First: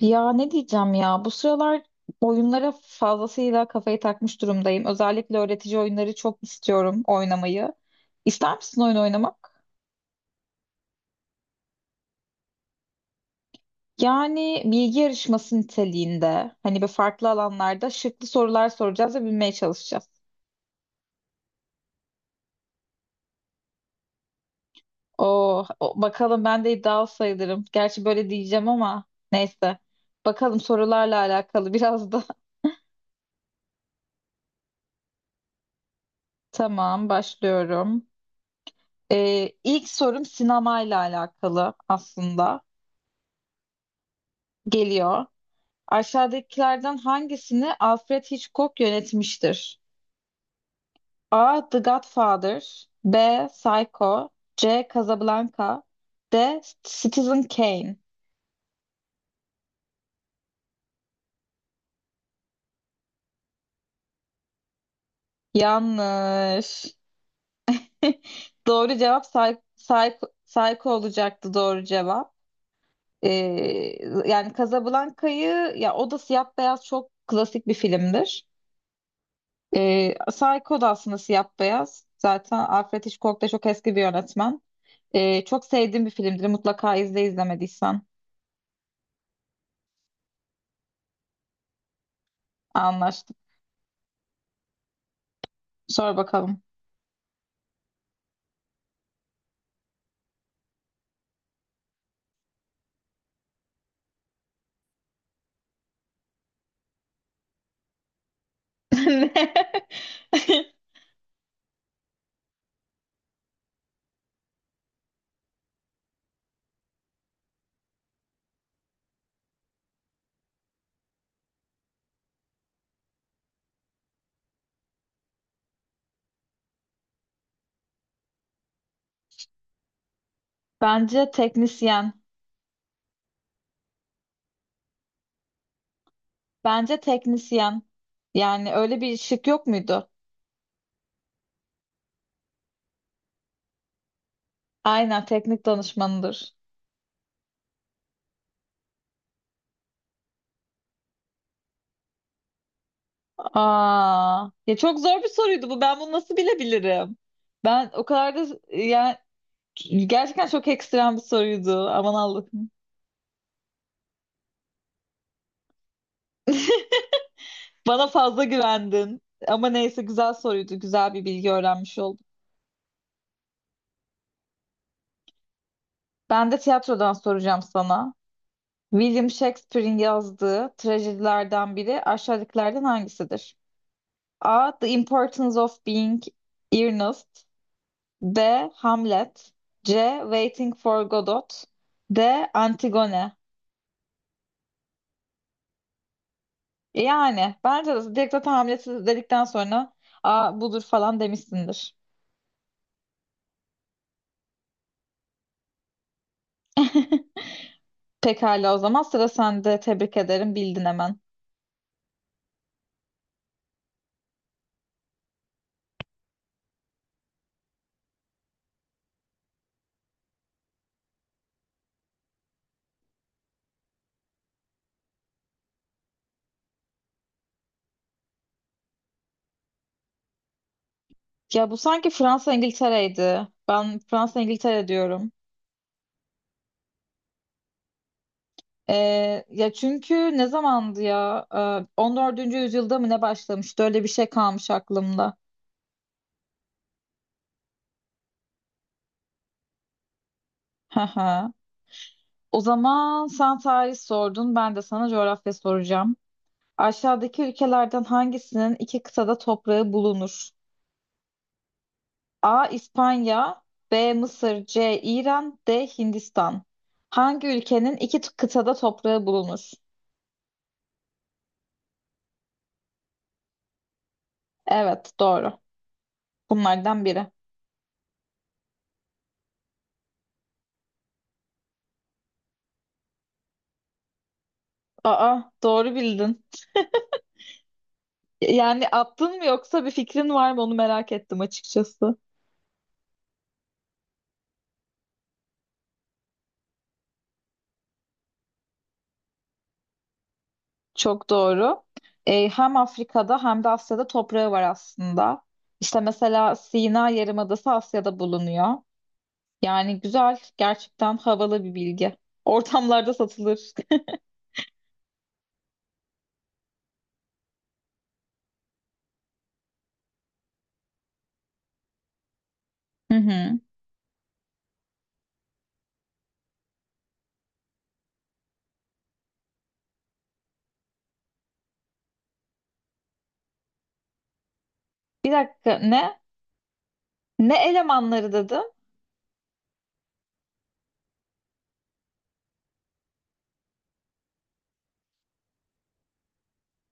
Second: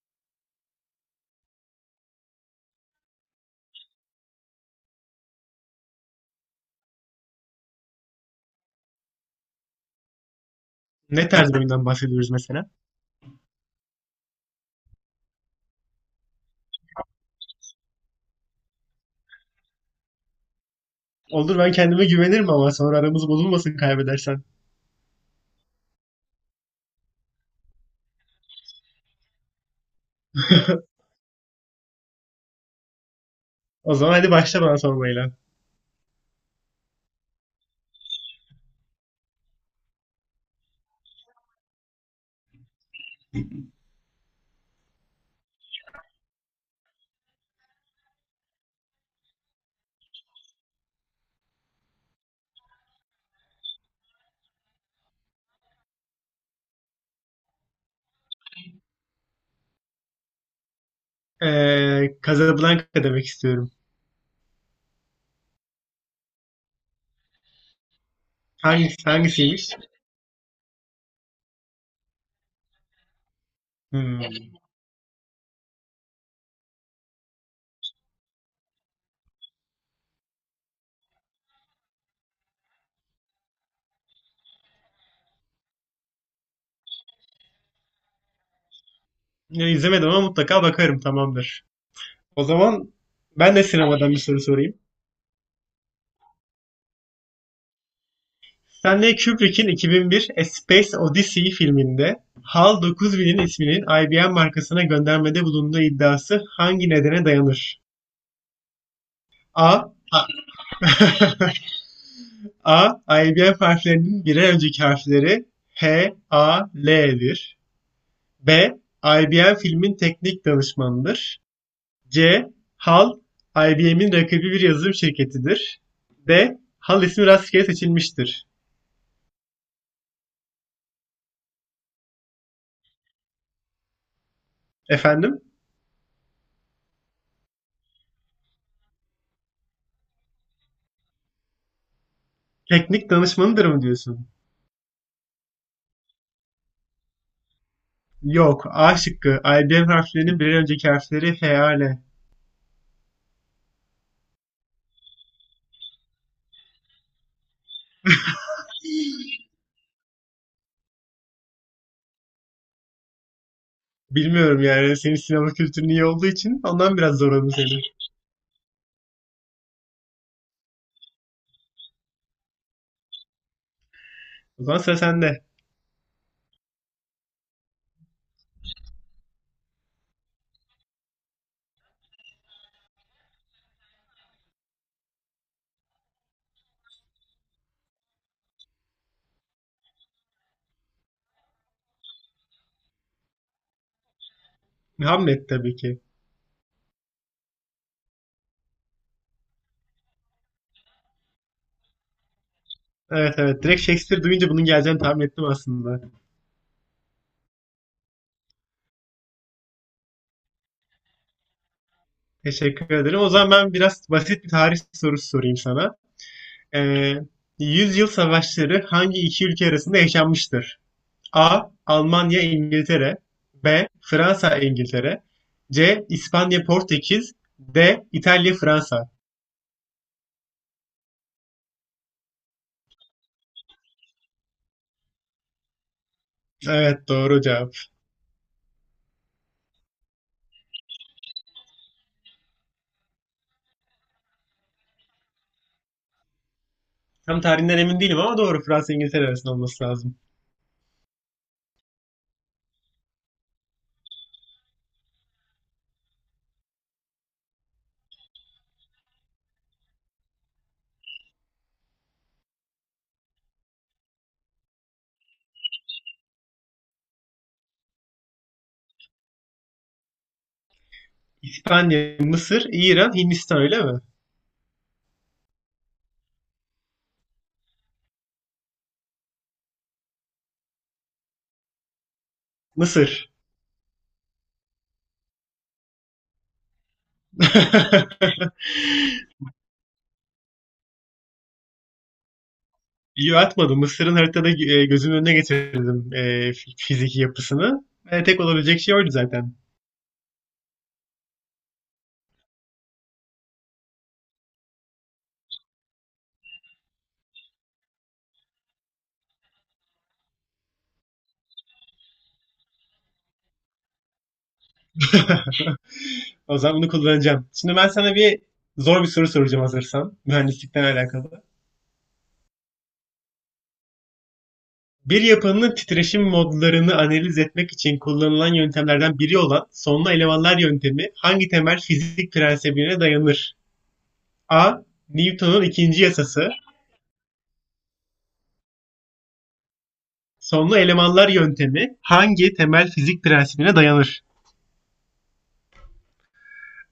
Ya ne diyeceğim ya bu sıralar oyunlara fazlasıyla kafayı takmış durumdayım. Özellikle öğretici oyunları çok istiyorum oynamayı. İster misin oyun oynamak? Ne tarz bir oyundan bahsediyoruz mesela? Yani bilgi yarışması niteliğinde hani bir farklı alanlarda şıklı sorular soracağız ve bilmeye çalışacağız. Olur, ben kendime güvenirim ama sonra aramız bozulmasın kaybedersen. Oo, bakalım ben de iddialı sayılırım. Gerçi böyle diyeceğim ama neyse. Bakalım sorularla alakalı biraz da. O zaman hadi başla bana sormayla. Tamam başlıyorum. İlk sorum sinemayla alakalı aslında. Geliyor. Aşağıdakilerden hangisini Alfred Hitchcock yönetmiştir? A. The Godfather B. Psycho C. Casablanca D. Citizen Kane. Casablanca demek istiyorum. Yanlış. Hangisi, Doğru cevap hangisiymiş? Psycho, Psycho olacaktı doğru cevap. Ee, Hmm. yani Casablanca'yı ya o da siyah beyaz çok klasik bir filmdir. Psycho da aslında siyah beyaz. Zaten Alfred Hitchcock da çok eski bir yönetmen. Çok sevdiğim bir filmdir. Mutlaka izle izlemediysen. Ya, İzlemedim ama mutlaka bakarım, tamamdır. O zaman Anlaştık. ben de sinemadan bir soru sorayım. Sor bakalım. Stanley Kubrick'in 2001 A Space Odyssey filminde HAL 9000'in isminin IBM markasına göndermede bulunduğu iddiası hangi nedene dayanır? Ne? A. A. ABM harflerinin birer önceki harfleri H, A, L'dir. B. IBM filmin teknik danışmanıdır. C. HAL, IBM'in rakibi bir yazılım şirketidir. D. HAL ismi rastgele seçilmiştir. Bence teknisyen. Efendim? Bence teknisyen. Yani öyle bir şık yok muydu? Teknik danışmanıdır mı diyorsun? Aynen teknik danışmanıdır. Yok. A şıkkı. IBM harflerinin birer önceki harfleri H, A, L. Aa, ya çok zor bir soruydu bu. Ben bunu nasıl bilebilirim? Ben o kadar da yani gerçekten çok ekstrem bir soruydu. Aman Allah'ım. Bilmiyorum yani. Senin sinema kültürün iyi olduğu için ondan biraz zorladım seni. Bana fazla güvendin. Ama neyse güzel soruydu. Güzel bir bilgi öğrenmiş oldum. O zaman sıra sende. Ben de tiyatrodan soracağım sana. William Shakespeare'in yazdığı trajedilerden biri aşağıdakilerden hangisidir? A. The Importance of Being Earnest. B. Hamlet. C. Waiting for Godot. D. Antigone. Muhammed tabii ki. Yani bence de direkt zaten Hamlet'i dedikten sonra A budur falan demişsindir. Evet evet. Direkt Shakespeare duyunca bunun geleceğini tahmin ettim aslında. Pekala o zaman sıra sende. Tebrik ederim. Bildin hemen. Teşekkür ederim. O zaman ben biraz basit bir tarih sorusu sorayım sana. Ee, Yüzyıl savaşları hangi iki ülke arasında yaşanmıştır? A. Almanya İngiltere. B. Fransa İngiltere. C. İspanya Portekiz. D. İtalya Fransa. Ya bu sanki Fransa İngiltere'ydi. Ben Fransa İngiltere diyorum. Evet, doğru cevap. Ya çünkü ne zamandı ya? 14. yüzyılda mı ne başlamıştı? Öyle bir şey kalmış aklımda. Tam tarihinden emin değilim ama doğru, Fransa İngiltere arasında olması lazım. Hı hı. O zaman sen tarih sordun, ben de sana coğrafya soracağım. Aşağıdaki ülkelerden hangisinin iki kıtada toprağı bulunur? A. İspanya, B. Mısır, C. İran, D. Hindistan. Hangi ülkenin iki kıtada toprağı bulunur? İspanya, Mısır, İran, Hindistan, öyle mi? Evet, doğru. Bunlardan biri. Mısır. Aa, doğru bildin. Yani attın mı yoksa bir fikrin var mı onu merak ettim açıkçası. Yo, atmadım. Mısır'ın haritada gözümün önüne getirdim, fiziki yapısını. Tek olabilecek şey oydu zaten. Çok doğru. Hem Afrika'da hem de Asya'da toprağı var aslında. İşte mesela Sina Yarımadası Asya'da bulunuyor. Yani güzel, gerçekten havalı bir bilgi. Ortamlarda satılır. O zaman bunu kullanacağım. Şimdi ben sana zor bir soru soracağım hazırsan. Mühendislikten alakalı. Hı hı. Bir yapının titreşim modlarını analiz etmek için kullanılan yöntemlerden biri olan sonlu elemanlar yöntemi hangi temel fizik prensibine dayanır? A. Bir Newton'un dakika ikinci ne? yasası. Ne elemanları dedim? Sonlu elemanlar yöntemi hangi temel fizik prensibine dayanır?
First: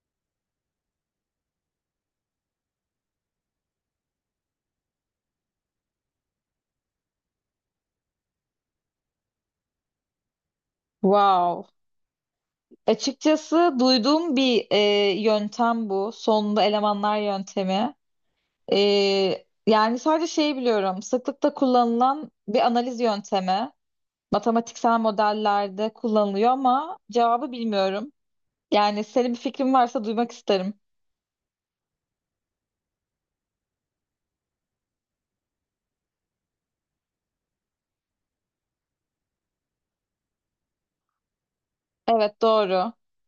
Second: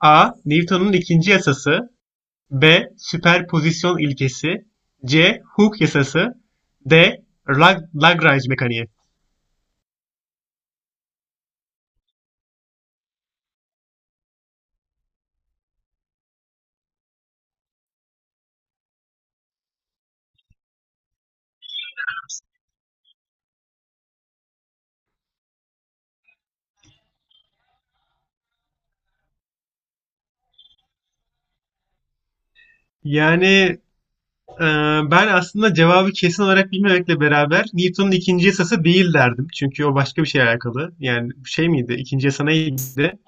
A. Newton'un ikinci yasası. B. Süperpozisyon ilkesi. C. Hooke yasası. D. Lagrange mekaniği. Wow. Açıkçası duyduğum bir yöntem bu. Sonunda elemanlar yöntemi. E, yani sadece şeyi biliyorum. Sıklıkla kullanılan bir analiz yöntemi. Matematiksel modellerde kullanılıyor ama cevabı bilmiyorum. Yani senin bir fikrin varsa duymak isterim. Yani e, ben aslında cevabı kesin olarak bilmemekle beraber Newton'un ikinci yasası değil derdim. Çünkü o başka bir şeyle alakalı. Yani şey miydi? İkinci Evet yasa doğru. neydi?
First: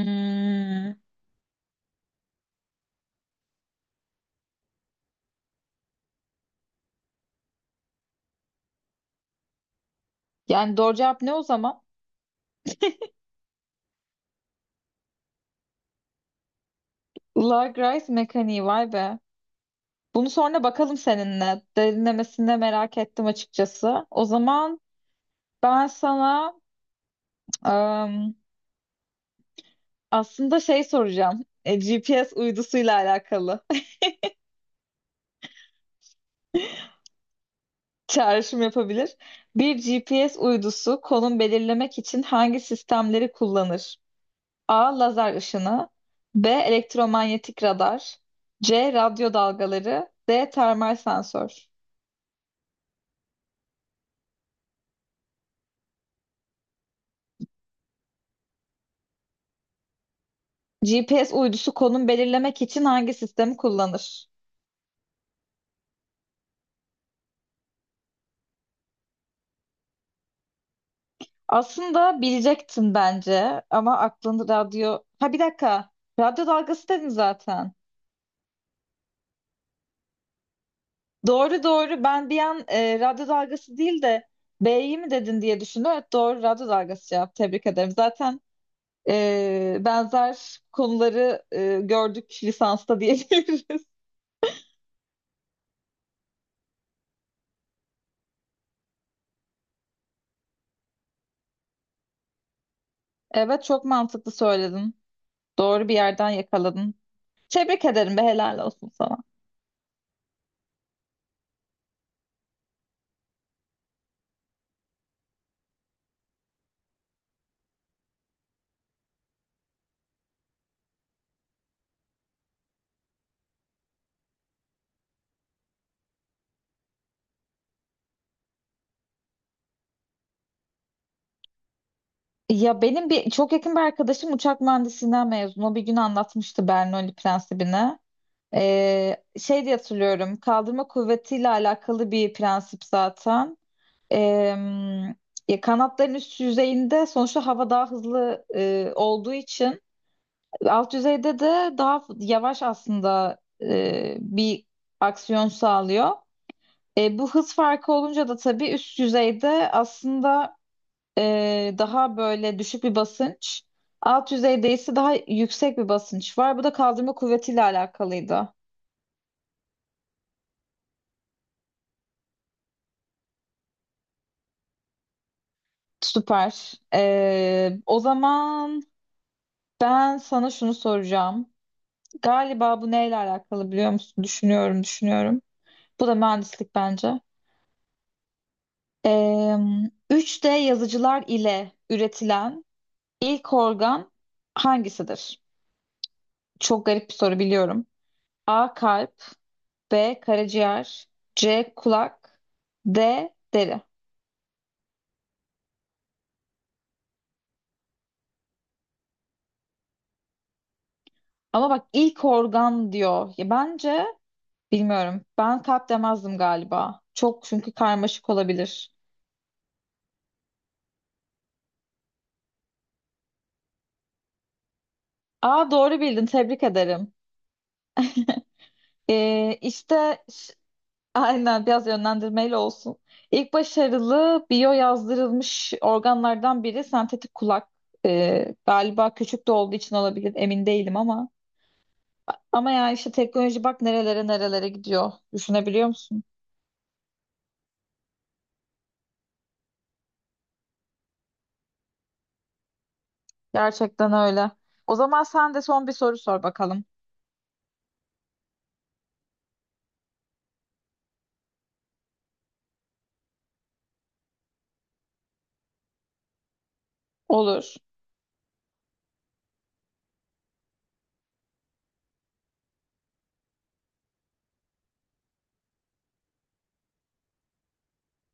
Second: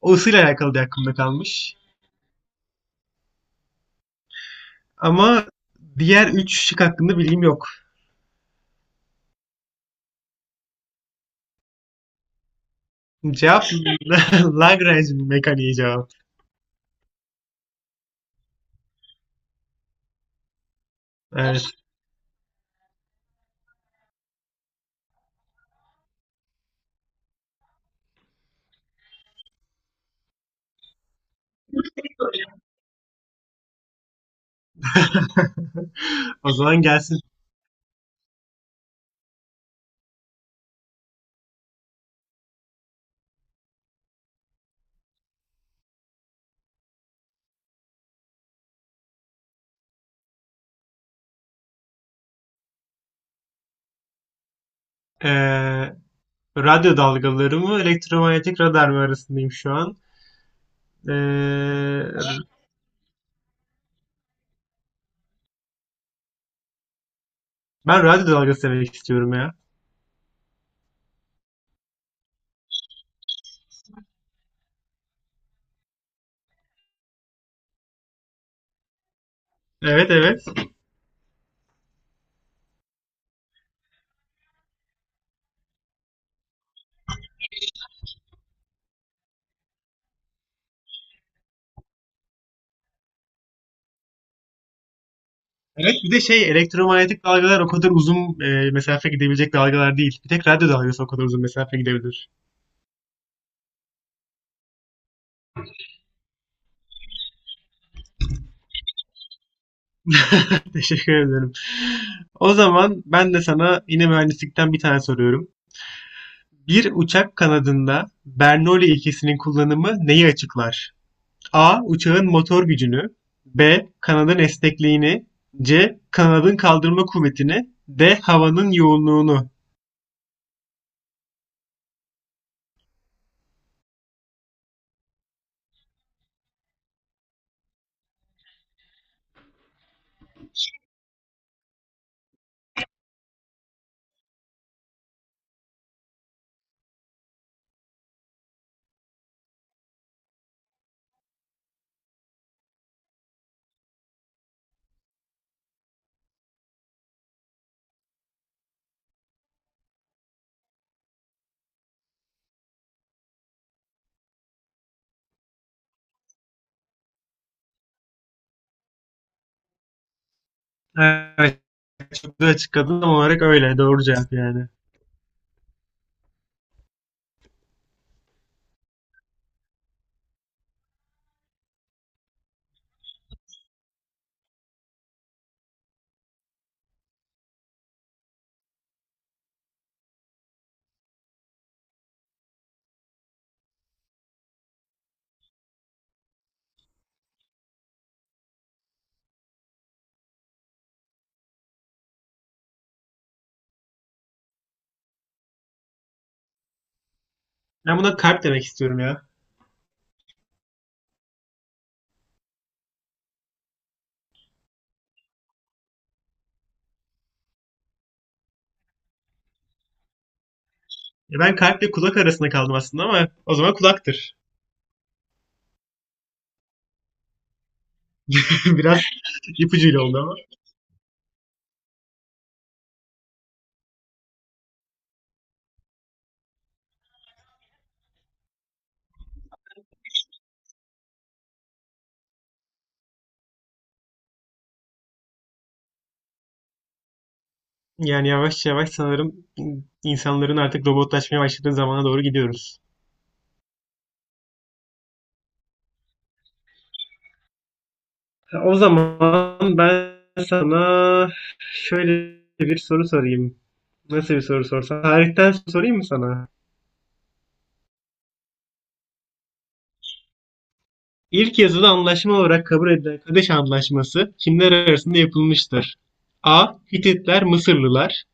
O ısıyla alakalı diye aklımda kalmış. Ama diğer üç şık hakkında bilgim yok. Yani doğru cevap ne o zaman? Cevap Lagrange mekaniği cevap. Lagrave mekaniği vay be. Bunu sonra bakalım seninle. Evet. Derinlemesine de merak ettim açıkçası. O zaman ben sana ım, aslında şey soracağım. GPS uydusuyla alakalı O zaman gelsin. çağrışım yapabilir. Bir GPS uydusu konum belirlemek için hangi sistemleri kullanır? A. Lazer ışını. B. Elektromanyetik radar. C. Radyo dalgaları. D. Termal sensör. E, Radyo dalgaları mı, elektromanyetik radar mı arasındayım şu an. Ee, GPS uydusu konum belirlemek için hangi sistemi kullanır? Ben radyo dalgası demek istiyorum ya. Aslında bilecektin bence ama aklında radyo... Ha bir dakika. Radyo dalgası dedin zaten. Evet evet. Doğru doğru. Ben bir an radyo dalgası değil de B'yi mi dedin diye düşündüm. Evet doğru radyo dalgası cevap. Tebrik ederim. Zaten benzer konuları gördük lisansta diyebiliriz. Evet, bir de şey, elektromanyetik dalgalar o kadar uzun mesafe gidebilecek dalgalar değil. Bir tek radyo dalgası o kadar uzun mesafe gidebilir. Evet çok mantıklı söyledin. Doğru bir yerden yakaladın. Tebrik ederim be helal olsun sana. Teşekkür ederim. O zaman ben de sana yine mühendislikten bir tane soruyorum. Bir uçak kanadında Bernoulli ilkesinin kullanımı neyi açıklar? A. Uçağın motor gücünü. B. Kanadın esnekliğini. C. Kanadın kaldırma kuvvetini. D. Havanın yoğunluğunu. Ya benim bir çok yakın bir arkadaşım uçak mühendisliğinden mezun. O bir gün anlatmıştı Bernoulli prensibini. Şey diye hatırlıyorum. Kaldırma kuvvetiyle alakalı bir prensip zaten. Ee, ya kanatların üst yüzeyinde sonuçta hava daha hızlı olduğu için alt düzeyde de daha yavaş aslında bir aksiyon sağlıyor. Bu hız farkı olunca da tabii üst düzeyde aslında daha böyle düşük bir basınç. Alt düzeyde ise daha yüksek bir basınç var. Bu da kaldırma kuvvetiyle alakalıydı. Evet, çok güzel açıkladın ama olarak öyle. Doğru cevap yani. Süper. O zaman ben sana şunu soracağım. Galiba bu neyle alakalı biliyor musun? Düşünüyorum, düşünüyorum. Bu da mühendislik bence. 3D yazıcılar ile üretilen ilk organ hangisidir? Çok garip bir soru biliyorum. A. Kalp. B. Karaciğer. C. Kulak. D. Deri. Ben buna kalp demek istiyorum ya. Ama bak ilk organ diyor. Ya bence bilmiyorum. Ben kalp demezdim galiba. Çok çünkü karmaşık olabilir. Ya ben kalple kulak arasında kaldım aslında ama o zaman kulaktır. A. Doğru bildin. Tebrik ederim. Biraz ipucuyla oldu İşte ama. Aynen biraz yönlendirmeyle olsun. İlk başarılı biyo yazdırılmış organlardan biri sentetik kulak. Galiba küçük de olduğu için olabilir emin değilim ama. Ama yani işte teknoloji bak nerelere nerelere gidiyor. Düşünebiliyor musun? Yani yavaş yavaş sanırım insanların artık robotlaşmaya başladığı zamana doğru gidiyoruz. Gerçekten öyle. O zaman sen de son bir soru sor bakalım. O zaman ben sana şöyle bir soru sorayım. Nasıl bir soru sorsam? Tarihten sorayım mı sana? Olur. İlk yazılı anlaşma olarak kabul edilen Kadeş Anlaşması kimler arasında yapılmıştır? A. Hititler, Mısırlılar.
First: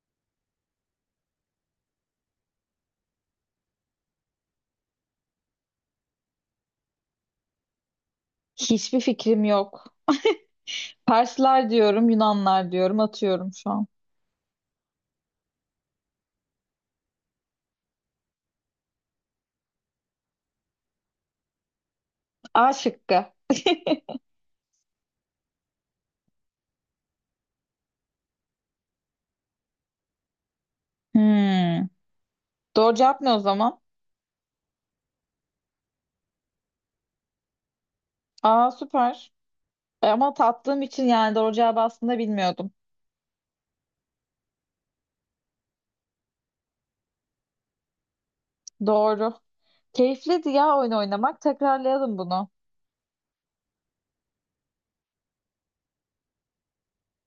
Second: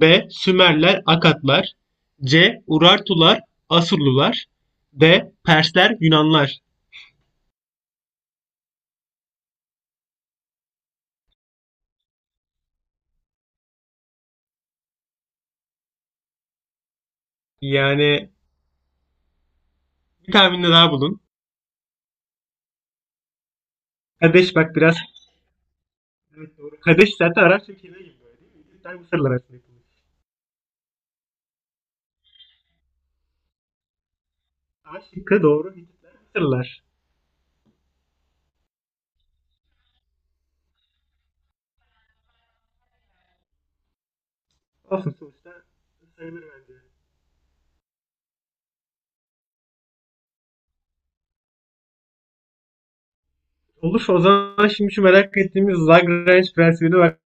B. Sümerler, Akatlar. C. Urartular, Asurlular. D. Persler, Yunanlar. Hiçbir fikrim yok. Persler diyorum, Yunanlar diyorum, atıyorum şu an. Yani bir tahminde daha bulun. A şıkkı. Kadeş, bak biraz. Evet, doğru. Kadeş zaten Arap ülkeleri gibi böyle, değil mi? Hititler, Mısırlar arasında yapılmış. Hmm. Doğru cevap ne o zaman? A şıkkı doğru. Hititler, Mısırlılar. Aa süper. Ama tattığım için yani doğru cevabı aslında bilmiyordum. Olsun, sonuçta sayılır bence. Doğru. Keyifliydi ya oyun oynamak. Tekrarlayalım bunu. Olur, o zaman şimdi şu merak ettiğimiz Lagrange prensibine bak.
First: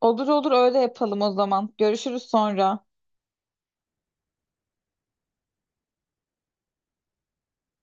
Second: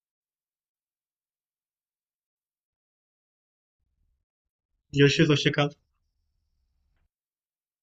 Olur olur öyle yapalım o zaman. Görüşürüz sonra. Görüşürüz, hoşça kal.